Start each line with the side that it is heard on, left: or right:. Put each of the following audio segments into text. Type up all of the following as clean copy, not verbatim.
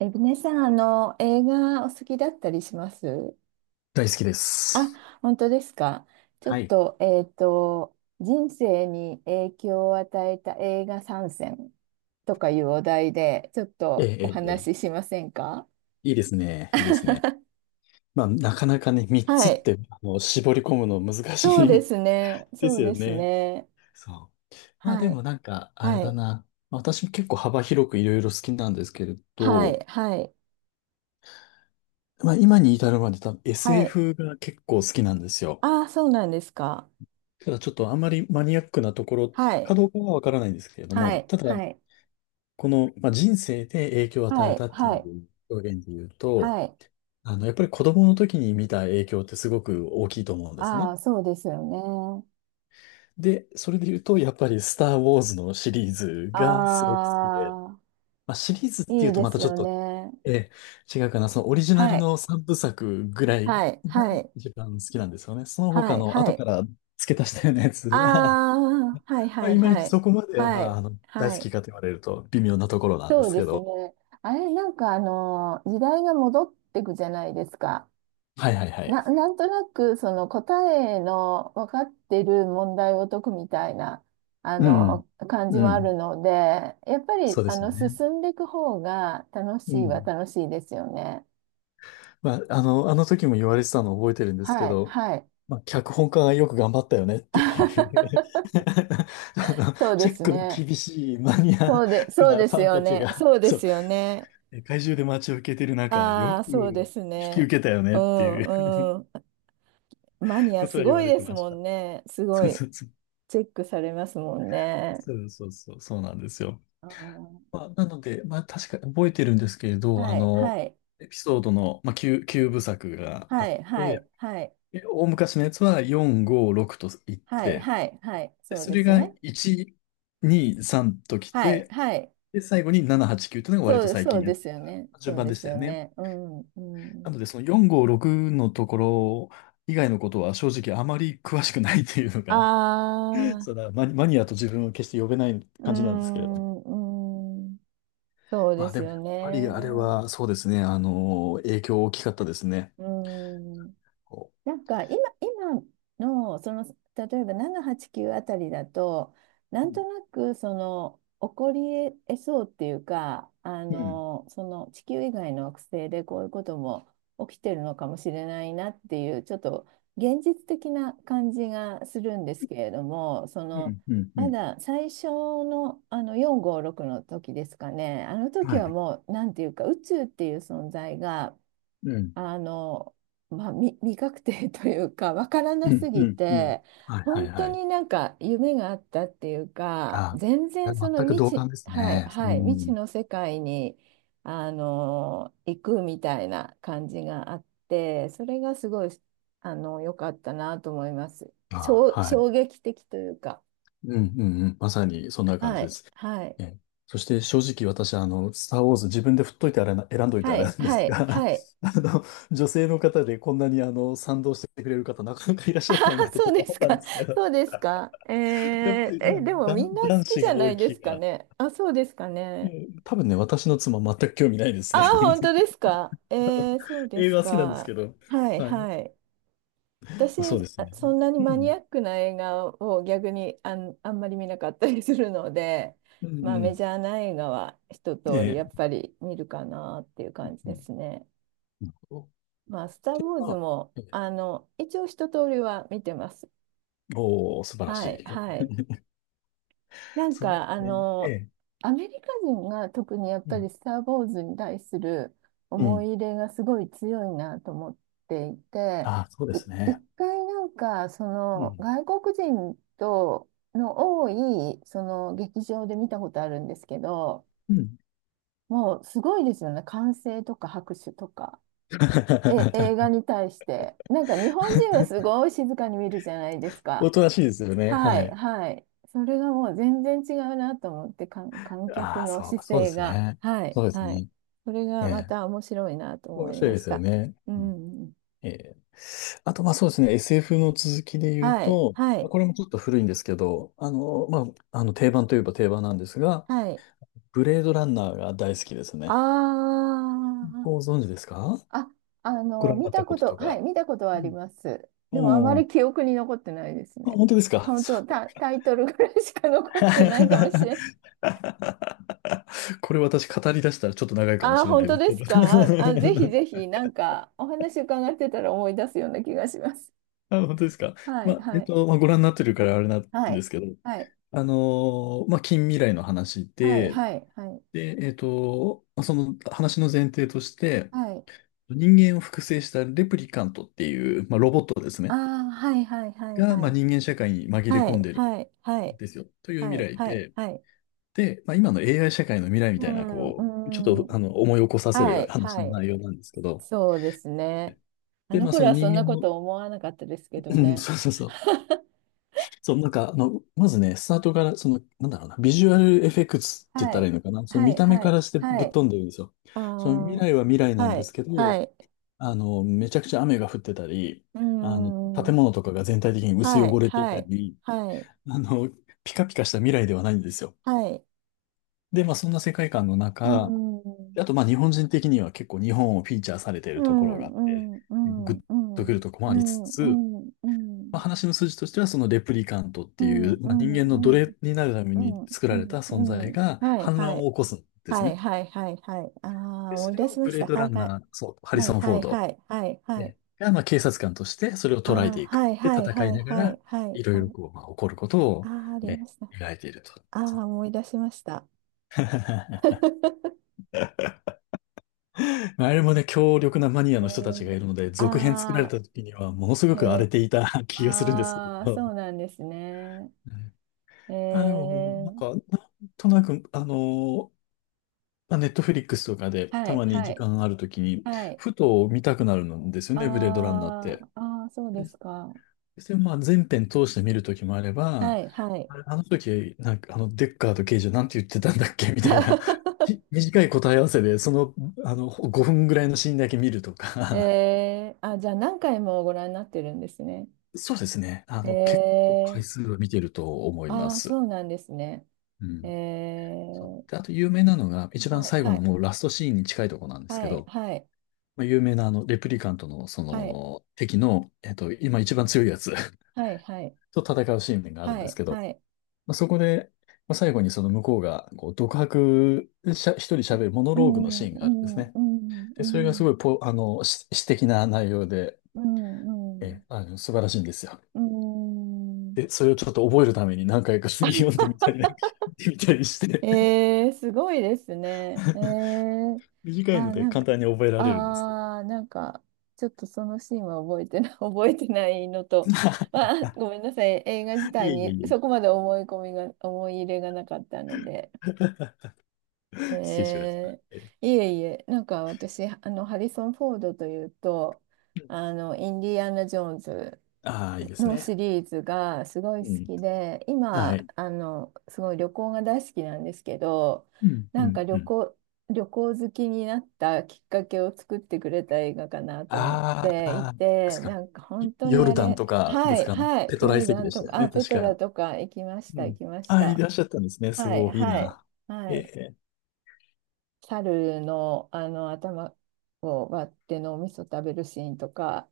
right: ねさん、映画お好きだったりします。
left: 大好きです。
right: あ、本当ですか。ちょ
left: は
right: っ
left: い。
right: と、人生に影響を与えた映画参戦とかいうお題で、ちょっ
left: ええ、
right: とお
left: ええ、え
right: 話
left: え、
right: ししませんか。
left: いいですね。いいですね。まあ、なかなかね、3つ
right: は
left: っ
right: い。
left: て、絞り込むの難
right: そう
left: し
right: で
left: い
right: すね。
left: で
right: そ
left: す
right: う
left: よ
right: です
left: ね。
right: ね。
left: そう。まあ、
right: は
left: で
right: い。
left: もなんか、あれ
right: は
left: だ
right: い。
left: な。まあ私も結構幅広くいろいろ好きなんですけれ
right: は
left: ど、
right: い。はい。
left: まあ、今に至るまで多分
right: はい。
left: SF が結構好きなんですよ。
right: ああ、そうなんですか。
left: ただちょっとあんまりマニアックなところ
right: は
left: か
right: い。
left: どうかはわからないんですけれど
right: は
left: も、
right: い。
left: ただ、
right: はい。
left: まあ、人生で影響を与
right: は
left: え
right: い。
left: たって
right: は
left: い
right: い。
left: う表現で言うと、
right: はい。
left: やっぱり子供の時に見た影響ってすごく大きいと思うんです
right: あ
left: ね。
right: あ、そうですよね。
left: で、それで言うと、やっぱりスター・ウォーズのシリーズ
right: あ
left: がすごく好きで、
right: あ、
left: まあ、シリーズってい
right: い
left: う
right: い
left: と
right: で
left: また
right: す
left: ちょっ
right: よ
left: と、
right: ね。
left: え違うかな、そのオリジナ
right: は
left: ル
right: い、
left: の3部作ぐらい
right: はい、
left: が
right: はい、
left: 一番好きなんですよね。その
right: は
left: 他
right: い、
left: の
right: は
left: 後
right: い。
left: から付け足したようなやつは、
right: ああ、はい、
left: まあ、
right: はい、
left: いまい
right: は
left: ち
right: い、
left: そこまでは、
right: はい、
left: 大
right: は
left: 好き
right: い。
left: かと言われると微妙なところなんで
right: そう
left: す
right: で
left: け
right: すね。
left: ど。
right: あれ、なんか時代が戻っていくじゃないですか。
left: はいはいはい。
right: なんとなく、その答えの分かってる問題を解くみたいな、
left: うん。
right: 感じ
left: う
right: もあ
left: ん。
right: るので、やっぱり、
left: そうですよね。
right: 進んでいく方が楽
left: う
right: しいは
left: ん。
right: 楽しいですよね。
left: あの時も言われてたのを覚えてるんですけ
right: はい、
left: ど、
right: はい。
left: まあ、脚本家がよく頑張ったよねっていう
right: そうで
left: チェッ
right: す
left: クの
right: ね。
left: 厳しいマニアッ
right: そうで、
left: ク
right: そう
left: なフ
right: です
left: ァン
right: よ
left: たち
right: ね。
left: が、
right: そうで
left: そう、
right: すよね。
left: 世界中で待ち受けてる中、よ
right: あ
left: く
right: あ、そうで
left: 引
right: す
left: き受
right: ね。
left: けたよね
right: う
left: っていう
right: んう ん。マニア
left: こと
right: す
left: は言
right: ご
left: わ
right: い
left: れ
right: で
left: て
right: す
left: まし
right: も
left: た。
right: んね。すご
left: そう
right: い。
left: そうそう、
right: チェックされますもんね。
left: そうなんですよ。
right: あー、
left: なので、まあ、確か覚えてるんですけれど、
right: はい、はい、
left: エピソードの、まあ、9部作があ
right: は
left: っ
right: い、は
left: て、
right: い、はい、
left: 大昔のやつは4、5、6といっ
right: はい、
left: て、
right: はい、はい、
left: で、
right: そう
left: そ
right: で
left: れ
right: す
left: が
right: ね。
left: 1、2、3とき
right: はい、
left: て、
right: はい、
left: で、最後に7、8、9というのが割と
right: そう
left: 最
right: そ
left: 近
right: う
left: やっ
right: で
left: て
right: す
left: い
right: よ
left: た
right: ね。そ
left: 順
right: う
left: 番
right: で
left: でし
right: す
left: たよ
right: よ
left: ね。
right: ね。うんう
left: な
right: ん。
left: ので、その4、5、6のところ以外のことは正直あまり詳しくないというの
right: あ
left: が、
right: あ、
left: そのマニアと自分を決して呼べない
right: うー
left: 感じなんですけれども。
right: んうーん。そう
left: ま
right: で
left: あ
right: す
left: でも、や
right: よ
left: っぱ
right: ね。
left: りあれはそうですね、影響大きかったですね。
right: うーん。
left: こ
right: なんか今の、その、例えば789あたりだと、なん
left: う
right: となく、その、起こり得そうっていうか、
left: うん、
right: その地球以外の惑星でこういうことも起きてるのかもしれないなっていう、ちょっと現実的な感じがするんですけれども、そ
left: う
right: の、
left: ん、うん、う
right: ま
left: ん。
right: だ最初の、あの456の時ですかね。あの時
left: は
right: は
left: い。
right: もう、なんていうか、宇宙っていう存在が、
left: うん、
right: あの、まあ、未確定というか、わから
left: う
right: なす
left: ん、う
right: ぎ
left: ん、うん。
right: て、
left: はい、はい、
right: 本当
left: はい。
right: になんか夢があったっていうか、
left: あ、
right: 全然その
left: 全く同
right: 未知、
left: 感です
right: はい、
left: ね。う
right: はい、未知
left: ん。
right: の世界に、行くみたいな感じがあって、それがすごい、良かったなと思います。
left: あ、
right: 衝、
left: はい。
right: 衝撃的というか、
left: うんうんうん。まさにそんな感
right: は
left: じで
right: い、
left: す。
right: はい、
left: え、そして正直私、スター・ウォーズ自分で振っといてあれな、選んどいてあ
right: は
left: れな
right: い、
left: んで
right: は
left: す
right: い、
left: が、
right: はい。
left: あの、女性の方でこんなに賛同してくれる方なかなかいらっ し
right: あ、
left: ゃらないなってち
right: そ
left: ょ
right: う
left: っと
right: で
left: 思
right: す
left: ったん
right: か。
left: ですけど、
right: そうですか。
left: やっぱり、まあ、
right: でもみんな好
left: 男
right: き
left: 子
right: じゃ
left: が
right: な
left: 多
right: い
left: い
right: で
left: 気
right: すか
left: が。
right: ね。あ、そうですか
left: う
right: ね。
left: ん、多分ね、私の妻全く興味ないです
right: あ、
left: ね。
right: 本当で すか。そうで
left: 映
right: す
left: 画は好きなんです
right: か。
left: けど。
right: はい、
left: はい。ま
right: はい。私、
left: あ、そうです
right: あ
left: ね。
right: そんなに
left: う
right: マニ
left: ん。
right: アックな映画を逆にあんまり見なかったりするので、
left: う
right: ま
left: ん
right: あ
left: う
right: メ
left: ん。
right: ジャーな映画は一
left: え
right: 通りや
left: え。
right: っぱり見るかなっていう
left: う
right: 感じで
left: ん、
right: すね。
left: なるほど。
right: まあ、スター・
left: で、
right: ウォー
left: ま
right: ズ
left: あ、
right: も、
left: ええ、
right: 一応一通りは見てます。
left: おー、素晴らし
right: はい、
left: い。
right: はい。なん
left: そうで
right: か、
left: すね。ええ。
right: アメリカ人が特にやっ
left: う
right: ぱ
left: ん。
right: りスター・ウォーズに対する
left: う
right: 思
left: ん。
right: い入れがすごい強いなと思っていて、
left: ああ、そうで
right: い
left: すね。
right: 一回なんか、そ
left: う
right: の
left: ん。
right: 外国人との多いその劇場で見たことあるんですけど、
left: うん。
right: もうすごいですよね。歓声とか拍手とか。え、映 画に対して。なんか日本人はすごい静かに見るじゃないです
left: お
right: か。
left: となしいですよね。
right: は
left: は
right: い、
left: い。
right: はい。それがもう全然違うなと思って、観客
left: ああ、
right: の姿
left: そうで
right: 勢
left: す
right: が。
left: ね。
right: はい、
left: そうです
right: はい。
left: ね。
right: それ
left: え
right: がま
left: え。
right: た面白いなと思
left: 面
right: い
left: 白い
right: ま
left: で
right: し
left: すよ
right: た。
left: ね。
right: う
left: うん、
right: ん。
left: ええ。あと、まあそうですね。SF の続きで言う
right: はい、
left: と、
right: は
left: まあ
right: い、
left: これもちょっと古いんですけど、定番といえば定番なんですが、
right: はい。
left: ブレードランナーが大好きです
right: あ
left: ね。
right: あ、
left: ご存知ですか、
right: あ、
left: ご覧にな
right: 見
left: った
right: た
left: こ
right: こ
left: と
right: と、
left: と
right: はい、
left: か。
right: 見たことは
left: う
right: あり
left: ん、
right: ます。でもあまり
left: も
right: 記憶に残ってないです
left: う、あ、
right: ね。
left: 本当ですか。
right: 本
left: そ
right: 当、
left: う
right: タイトルぐらいしか残ってないかもし れない。
left: これ私語り出したらちょっと長い かも
right: ああ、
left: しれな
right: 本
left: い
right: 当
left: です
right: で
left: け
right: す
left: ど
right: か。あ、ぜひぜひ、なんか、お話伺ってたら思い出すような気がします。
left: あ、本当ですか。
right: は
left: ま
right: い、
left: あ、
right: はい、
left: まあ、ご覧になってるからあれなん
right: は
left: で
right: い、
left: すけど、
right: はい、
left: まあ、近未来の話
right: はい、
left: で、
right: はい、はい、
left: で、まあその話の前提として、
right: はい、
left: 人間を複製したレプリカントっていう、まあ、ロボットです
right: あ
left: ね、
right: あ、はい、はい、はい、
left: が、ま
right: は
left: あ、
right: い、
left: 人間社会に紛れ
right: は
left: 込ん
right: い、
left: でる
right: はい、は
left: ん
right: い、
left: ですよ、という
right: は
left: 未
right: い、
left: 来
right: はい、
left: で、
right: はい、
left: で、まあ、今の AI 社会の未来みた
right: う
left: いな、こう、ちょっ
right: ん、う
left: と、
right: ん、
left: 思い起こさせ
right: は
left: る
right: い、
left: 話
right: は
left: の
right: い、
left: 内容なんですけど、
right: そうですね。あ
left: で、
right: の
left: まあ、そ
right: 頃
left: の
right: はそ
left: 人
right: んな
left: 間
right: こ
left: の、
right: と思わなかったですけど
left: うん、
right: ね。
left: そうそうそう。そう、なんか、まずね、スタートから、その、なんだろうな、ビジュアルエフェクツって言っ
right: は
left: たらい
right: い、
left: いのかな。その
right: は
left: 見
right: い、
left: た目
right: は
left: か
right: い、
left: らして
right: は
left: ぶっ
right: い、
left: 飛んでるんですよ。
right: あ
left: その未
right: あ、
left: 来は未来なん
right: は
left: です
right: い、
left: け
right: は
left: ど、
right: い、
left: めちゃくちゃ雨が降ってたり、
right: うん、
left: 建物とかが全体的に薄
right: はい、
left: 汚れてい
right: は
left: た
right: い、
left: り、
right: はい、
left: あの、ピカピカした未来ではないんですよ。
right: はい、
left: で、まあ、そんな世界観の
right: う
left: 中、あ
right: ん。
left: と、まあ、日本人的には結構日本をフィーチャーされてい
right: う
left: るところ
right: ん、
left: があっ
right: う
left: て、
right: ん、う
left: グ
right: ん、
left: ッ
right: う
left: と
right: ん、う
left: くる
right: ん、
left: とこも
right: う
left: ありつ
right: ん、う
left: つ、
right: ん、う
left: まあ、
right: ん、
left: 話の筋としては、そのレプリカントっ
right: う
left: てい
right: ん、
left: う、
right: う
left: まあ、人間の奴
right: ん、うん、
left: 隷になるため
right: う
left: に
right: ん、
left: 作られた存在
right: うん、
left: が
right: はい、
left: 反
right: は
left: 乱を
right: い、
left: 起こすんです
right: はい、
left: ね。
right: はい、はい、はい、あ
left: で、
right: あ、思
left: そ
right: い
left: れ
right: 出
left: を
right: しま
left: ブ
right: し
left: レー
right: た。
left: ド
right: は
left: ラ
right: い、
left: ン
right: はい、
left: ナー、そう、ハリ
right: はい、
left: ソン・フ
right: は
left: ォー
right: い、は
left: ド
right: い、はい、はい、
left: でが、まあ、警察官としてそれを
right: あ
left: 捉え
right: あ、
left: ていく。
right: はい、
left: で、
right: はい、
left: 戦
right: は
left: い
right: い、
left: なが
right: は
left: ら、
right: い、はい、
left: いろい
right: は
left: ろ
right: い、
left: こう、まあ、起こること
right: あ
left: を、
right: あ、ありま
left: ね、
right: した。
left: 描いていると。
right: あ
left: そ
right: あ、
left: う
right: 思い出しました。
left: まああれもね、強力なマニア
right: え
left: の人たちが
right: ー、
left: いるので、続編作られ
right: あ
left: た時にはものす
right: あ、
left: ごく荒れていた 気がするんですけ
right: ああ、
left: ど。
right: そうなんですね。
left: うん、
right: え
left: あ、でも、
right: ー、
left: なんとなく、まあ、ネットフリックスとかで、
right: は
left: た
right: い、
left: まに
right: は
left: 時
right: い、
left: 間あるときに、
right: はい。
left: ふと見たくなるんですよね、ブレードランナーっ
right: あ
left: て。
right: ーあー、そうですか。
left: で、まあ、全編通して見るときもあれ
right: は
left: ば、
right: い、はい。
left: あれあの時、なんか、デッカーと刑事はなんて言ってたんだっけ みたいな、短い答え合わせで、5分ぐらいのシーンだけ見るとか、
right: あ、じゃあ何回もご覧になってるんですね。
left: そうですね。
right: え
left: 結構回
right: ー、
left: 数は見てると思いま
right: ああ、そ
left: す。
right: うなんですね。
left: う
right: え
left: ん。そう。
right: ー、
left: で、あと有名なのが、一
right: は
left: 番
right: い、
left: 最後
right: は
left: の
right: い、
left: もうラストシーンに近いとこなんです
right: は
left: け
right: い、
left: ど、
right: はい、
left: まあ有名なレプリカントのそ
right: はい、
left: の敵の、今一番強いやつ
right: はい、はい、
left: と戦うシーンがあるん
right: は
left: です
right: い、
left: けど、
right: はい、
left: まあ、そこで、まあ、最後にその向こうが、こう、独白しゃ、一人喋るモノ
right: う
left: ローグの
right: ん、う
left: シーンがあるんです
right: ん、
left: ね。
right: うん、
left: で、
right: う
left: それがす
right: ん、
left: ごいポ、あの、詩的な内容で、
right: うん、
left: え、あの、素晴らしいんですよ。
right: うん、うん、
left: で、それをちょっと覚えるために何回か 読んでみたり、なんかみたりして
right: すごいですね。
left: 短いの
right: あ、
left: で
right: なん
left: 簡
right: か、
left: 単に覚えられるんですけど。
right: なんか、ちょっとそのシーンは覚えてない、覚えてないのと、まあ、ごめんなさい、映画自
left: い
right: 体
left: えいえ
right: に
left: い
right: そこまで思い込みが、思い入れがなかったので、
left: え。失礼しました。
right: え
left: え、
right: いえいえ、なんか私、ハリソン・フォードというと、インディアナ・ジョーンズ
left: ああ、いいです
right: の
left: ね。
right: シリーズがすごい
left: う
right: 好
left: ん。
right: きで、
left: は
right: 今、
left: い。
right: すごい旅行が大好きなんですけど、
left: うん、う
right: なん
left: ん、
right: か
left: う
right: 旅
left: ん。
right: 行、旅行好きになったきっかけを作ってくれた映画かなと思っ
left: あー
right: てい
left: あー、で
right: て、
left: すか。
right: なんか本当に
left: ヨ
right: あ
left: ルダン
right: れ、
left: とかで
right: は
left: す
right: い、
left: かね。あの
right: はい、
left: ペト
right: ヨ
left: ラ遺
right: ル
left: 跡
right: ダン
left: でし
right: と
left: たよ
right: か、
left: ね、
right: あ、ペ
left: 確
right: ト
left: か。
right: ラとか行きまし
left: う
right: た、行
left: ん。
right: きまし
left: あ、い
right: た。
left: らっしゃったんですね。す
right: はい、
left: ごい、いい
right: はい、
left: な。
right: は
left: え
right: い。
left: え。
right: 猿の、あの頭を割って脳みそ食べるシーンとか、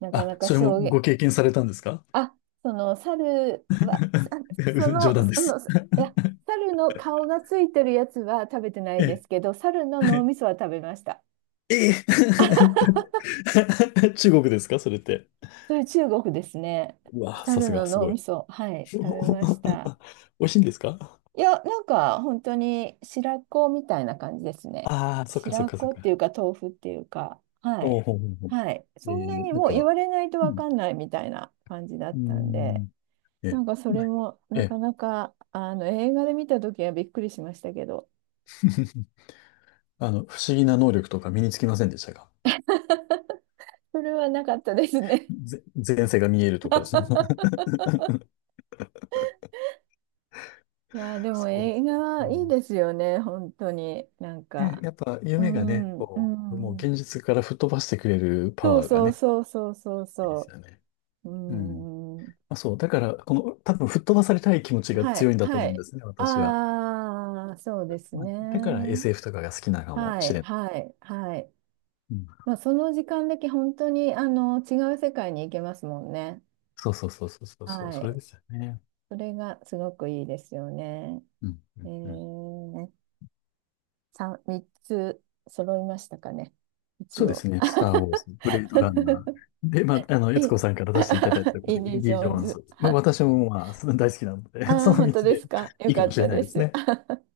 right: なか
left: あ、
right: なか
left: それも
right: 衝
left: ご
right: 撃、
left: 経験されたんですか。
right: あ、その猿は、さそ
left: 冗
right: の、
left: 談で
right: そ
left: す。
right: の、いや、猿の顔がついてるやつは食べてない
left: え
right: で
left: え。
right: すけど、猿の脳みそは食べました。
left: ええ。 中国ですかそれって。
right: それ中国ですね。
left: うわ、さ
right: 猿
left: す
right: の
left: が、す
right: 脳
left: ご
right: み
left: い。
right: そ、はい、食べました。
left: 美味しいんですか。
right: いや、なんか本当に白子みたいな感じですね。
left: ああー、そっかそっ
right: 白
left: かそっ
right: 子ってい
left: か。
right: うか豆腐っていうか、は
left: お
right: い。
left: うほうほうほう。
right: はい。
left: え
right: そんなに
left: ーなん
right: もう言
left: か、
right: われないと
left: う
right: わか
left: ん。
right: んないみたいな感じだ
left: う
right: っ
left: ー
right: たんで。
left: ん、
right: な
left: え、
right: んかそ
left: な
right: れ
left: んか、
right: も
left: え
right: なか
left: え。
right: なかあの映画で見た時はびっくりしましたけど、
left: あの、不思議な能力とか身につきませんでしたか。
right: それはなかったですね。
left: 前世が見えるとか。その
right: いやー、でも
left: そうで
right: 映
left: すか。
right: 画
left: う
right: はいい
left: ん、
right: ですよね、本当に。なん
left: ね
right: か、
left: やっぱ
right: う
left: 夢がね、
right: ん、う
left: こう、もう
right: ん。
left: 現実から吹っ飛ばしてくれるパ
right: そう
left: ワーが
right: そう
left: ね、
right: そうそうそう
left: いいです
right: そ
left: よね。
right: う。う
left: うん。
right: ん。
left: まあ、そう。だから、この、多分吹っ飛ばされたい気持ちが
right: は
left: 強
right: い、
left: いんだと
right: は
left: 思うん
right: い。
left: ですね、私は。
right: ああ、そうです
left: まあ、だから
right: ね。
left: SF とかが好きなのかも
right: は
left: し
right: い、
left: れない。
right: はい、はい。
left: うん。
right: まあ、その時間だけ本当にあの違う世界に行けますもんね。
left: そうそうそうそうそうそう、
right: は
left: それ
right: い。
left: ですよね。
right: それがすごくいいですよね。
left: うん。う
right: え
left: んうん、
right: ー、3、三つ揃いましたかね。
left: そ
right: 一
left: うで
right: 応。
left: すね。スター・ウォーズ、ブレードランナー。で、まあ、悦
right: え、
left: 子さん から出していただいたというこ
right: イ
left: と
right: ン
left: で、
right: デ
left: イン
right: ィ・ジ
left: ディ・
right: ョ
left: ジ
right: ー
left: ョ
right: ン
left: ーン
right: ズ。
left: ズ。まあ、私も、まあ、その大好きなので、
right: あ
left: そ
right: あ
left: の
right: 本
left: 道
right: 当で
left: で
right: すか。よ
left: いいか
right: か
left: も
right: っ
left: しれ
right: た
left: ない
right: で
left: です
right: す。
left: ね。